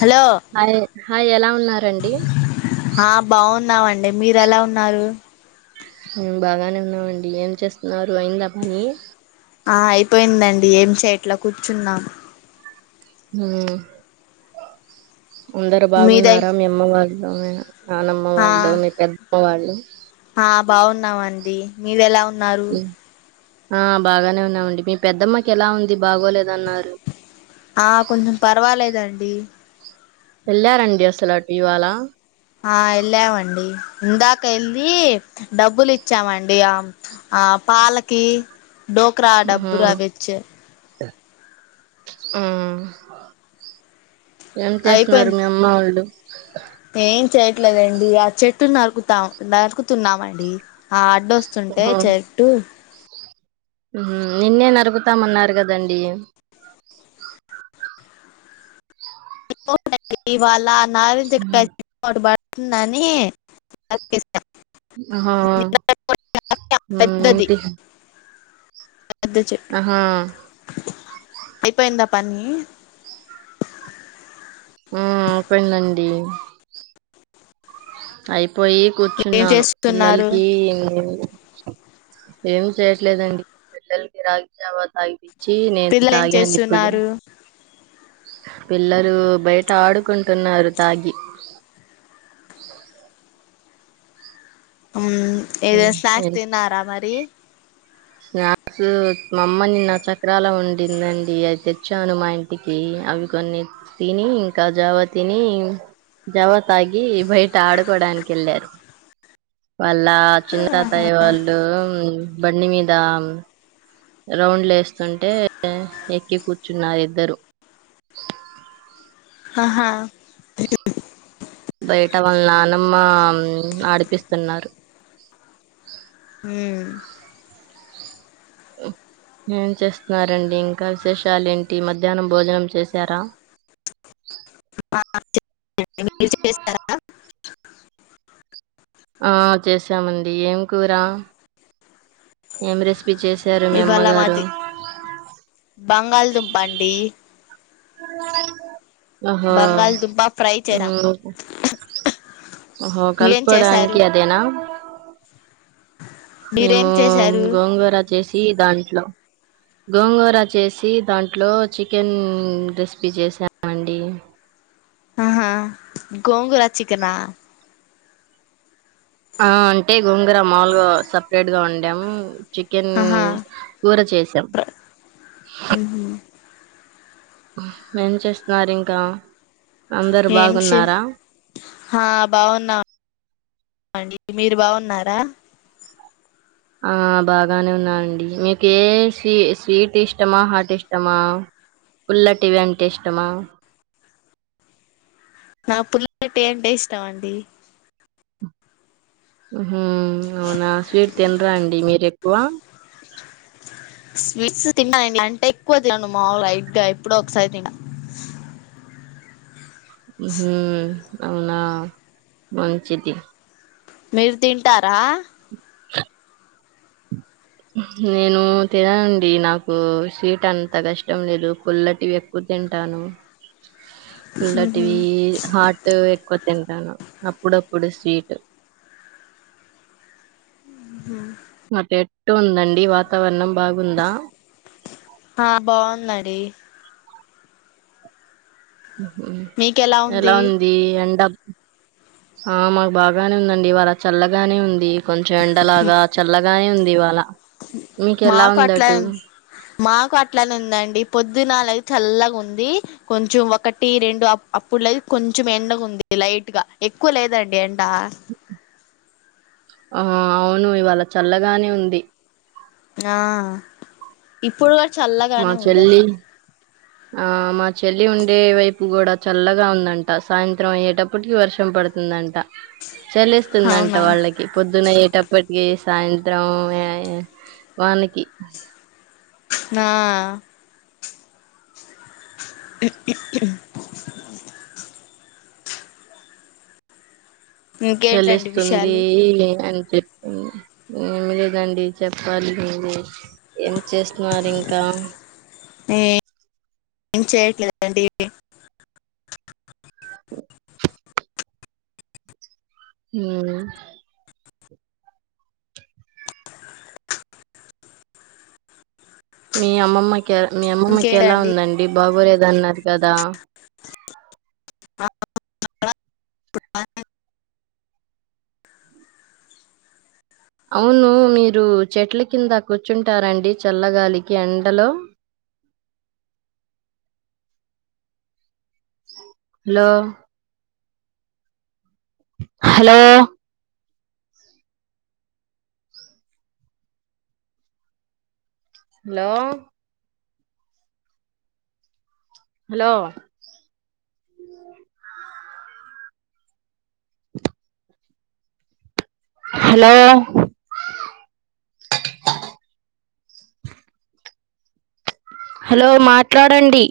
Hello hello hi ఎలా ఉన్నారండి? ఆ బాగున్నామండి. మీరు ఎలా ఉన్నారు? మేం బాగానే ఉన్నామండి. ఏం చేస్తున్నారు, అయిందా పని? ఆ అయిపోయిందండి ఏం చేయట్లా కూర్చున్నాం. హూమ్ అందరు మీదై బాగున్నారా మీ అమ్మ వాళ్ళు, నాన్నమ్మ ఆ వాళ్ళు, మీ పెద్దమ్మ వాళ్ళు. ఆ బాగున్నామండి మీది ఎలా ఉ నరుూ ఉమ్, ఆ బాగానే ఉన్నామండి మీ పెద్దమ్మకి ఎలా ఉంది? బాగోలేదన్నారు. ఆ కొంచెం పర్వాలేదండి. అడి వెళ్ళారండి అసలు అటు ఇవాాల ఆ వెళ్ళామండి ఇందాక వెళ్లి డబ్బులు ఇచ్చామండి ఆ ఆ పాలకి డోకరా ఉహు డబ్బు వచ్చ ఆ ఏం చేస్తున్నారు అయిపోయింది మీ అమ్మ వాళ్ళు ఏం చెయట్లేదండి ఆ చెట్టు నరుకుతాం నరుకుతున్నామండి ఆ వడ్డొస్తుంటే ఉహు చెట్టు నిన్నే నరుకుతామన్నారు కదండి న వాాలా నారంజకాయటు బా ననేే హా ఎ ఇప్ప ఎ పనీ ఆ అపోయిందండి. అయిపో పోయి ఏం కూర్చున్నాను చేస్తున్నారు పిల్లలకి ఏ ఏం చేయట్లేదండి పిల్లలకి రాగి అవా తాగి. జీ పిల్లలు ఏం నేనుాగడి చేస్తున్నారు పిల్లలు బయట ఆడుకుంటున్నారు తాగి అ ఇదనా స్నాక్స్ ఉమ్, తిన్నారా మరి స్నాక్స్ మా అమ్మనిన్న చక్రాల ఉండిందండి అవి తెచ్చాను మా ఇంటికి అవి కొన్ని తిని ఇంకా జవా తిని జవా తాగి బయట ఆడుకోడానికి వెళ్ళారు వాళ్ళ చిన్నాతయ్య వాళ్ళు బండి మీద దాం రౌండ్లు వేస్తుంటే ఎక్కి కూర్చున్నారు ఇద్దరు ఆహా బయట వాళ్ళు నానమ్ ఆడిపిస్తున్నారు మ్మ్, ఏం చేస్తున్నారంండి ఇంకా విశేషాలు ఏంటి మధ్యాహ్నం భోజనం చేసారా ూజ చేస్తారా ఆ చేసామండి ఏం కూర ఏం రెస్ ఇవళ మాది బంగాల్దు బండి అ ఆహో బంగాళదుంప ఫ్రై చేసాం ఆహో మీరేం చేశారు కలుపుకోడానికి అదేనా మీరేం మేము చేశారు గోంగూర చేసి దాంట్లో గోంగోర చేసి దాంట్లో చికెన్ రెసిపీ చేసామండి ఆహా గోంగూర చికనా ఆ అంటే గుంగర మాలుగా సపరేట్ గా ఉండాము చికెన్ ఆహా కూర చేసాం ప్ర- మ్మ్. ఏేం చేస్తున్నారు ఇంకా అందరు ఏం చె బాగున్నారా హా బావ నా మీరు బాగున్నారా ఆ బాగానే ఉన్నానండి మీకు ఏ స్వీ స్వీట్ ఇష్టమా హార్ట్ ఇష్టమా పుల్లటివి అంటే ఇష్టమా నా పుల్లకట్టటి అంటే ఇష్టం అండి ఆ అవునా స్వీట్ తినరా అండి మీరు త స్వీట్స్ తిన్నాను ఇంట్లా అంటే ఎక్కువ తినను మాలు ఇడ్గా ఎప్పుడ ఒకసారి తన్నా హ అవునా మంచిది మీరు తింటారా నేను తిననండి నాకు సవీట్ అంత కష్టం లేదు కుల్లటివి ఎక్కువ తింటాను ఉహు. పుల్లటివి హాట్ ఎక్కువ తింటాను అప్పుడప్పుడు స్వీట్ ఆ మతే ఎట్టు ఉందండి వాతావరణం బాగుందా ఆ బాగున్నాడి ఎలా ఉంది ఎండ ఆ మాకు బాగానే ఉందండి వాళ్ళ చల్లగానే ఉంది కొంచెం ఎండలాగా చల్లగానే ఉంది దివాల మాకు అట్లా మాకు అట్లనే ఉందండి పొద్దునాలై చల్లగా ఉంది కొంచెం ఒకటి రెండు అప్పుడు లే కొంచెం ఎండగా ఉంది లైట్ గా ఎక్కువ లేదండి ఎండ ఆ అవును ఇవాళ చల్లగానే ఉంది ఆ ఇప్పుడు మా చల్లగానే ఉండేస చెల్లి ఆ మా చెల్లి ఉండే వైపు కూడా చల్లగా ఉందంట సాయంత్రం అయ్యేటప్పటికి వర్షం పడుతుందంట చల్లిస్తుందంట అవునా వాళ్ళకి పొద్దునయ్యేటప్పటికి సాయంత్రం ఆ వానకి నా ఇంకేంటండి చాలేస్తుంది విషయాలు ఇ అన్ ఎమి లేదండి చెప్పాలి మిలే ఏం చేస్తున్నారు ఇంక్ త నే ఏం చెయట్లేదండి హుం మీ అమ్మమ్మ మీ అమ్మమ్మకి ఎలా ఇంకేంటండి ఉందండి బాబోలేద అన్నార్ కదా [unintelligible] అవును మీరు చెట్ల కింద కూర్చుంటారండి చల్లగాలికి ఎండలో లో hello hello hello [unintelligible] hello hello మాట్లాడండి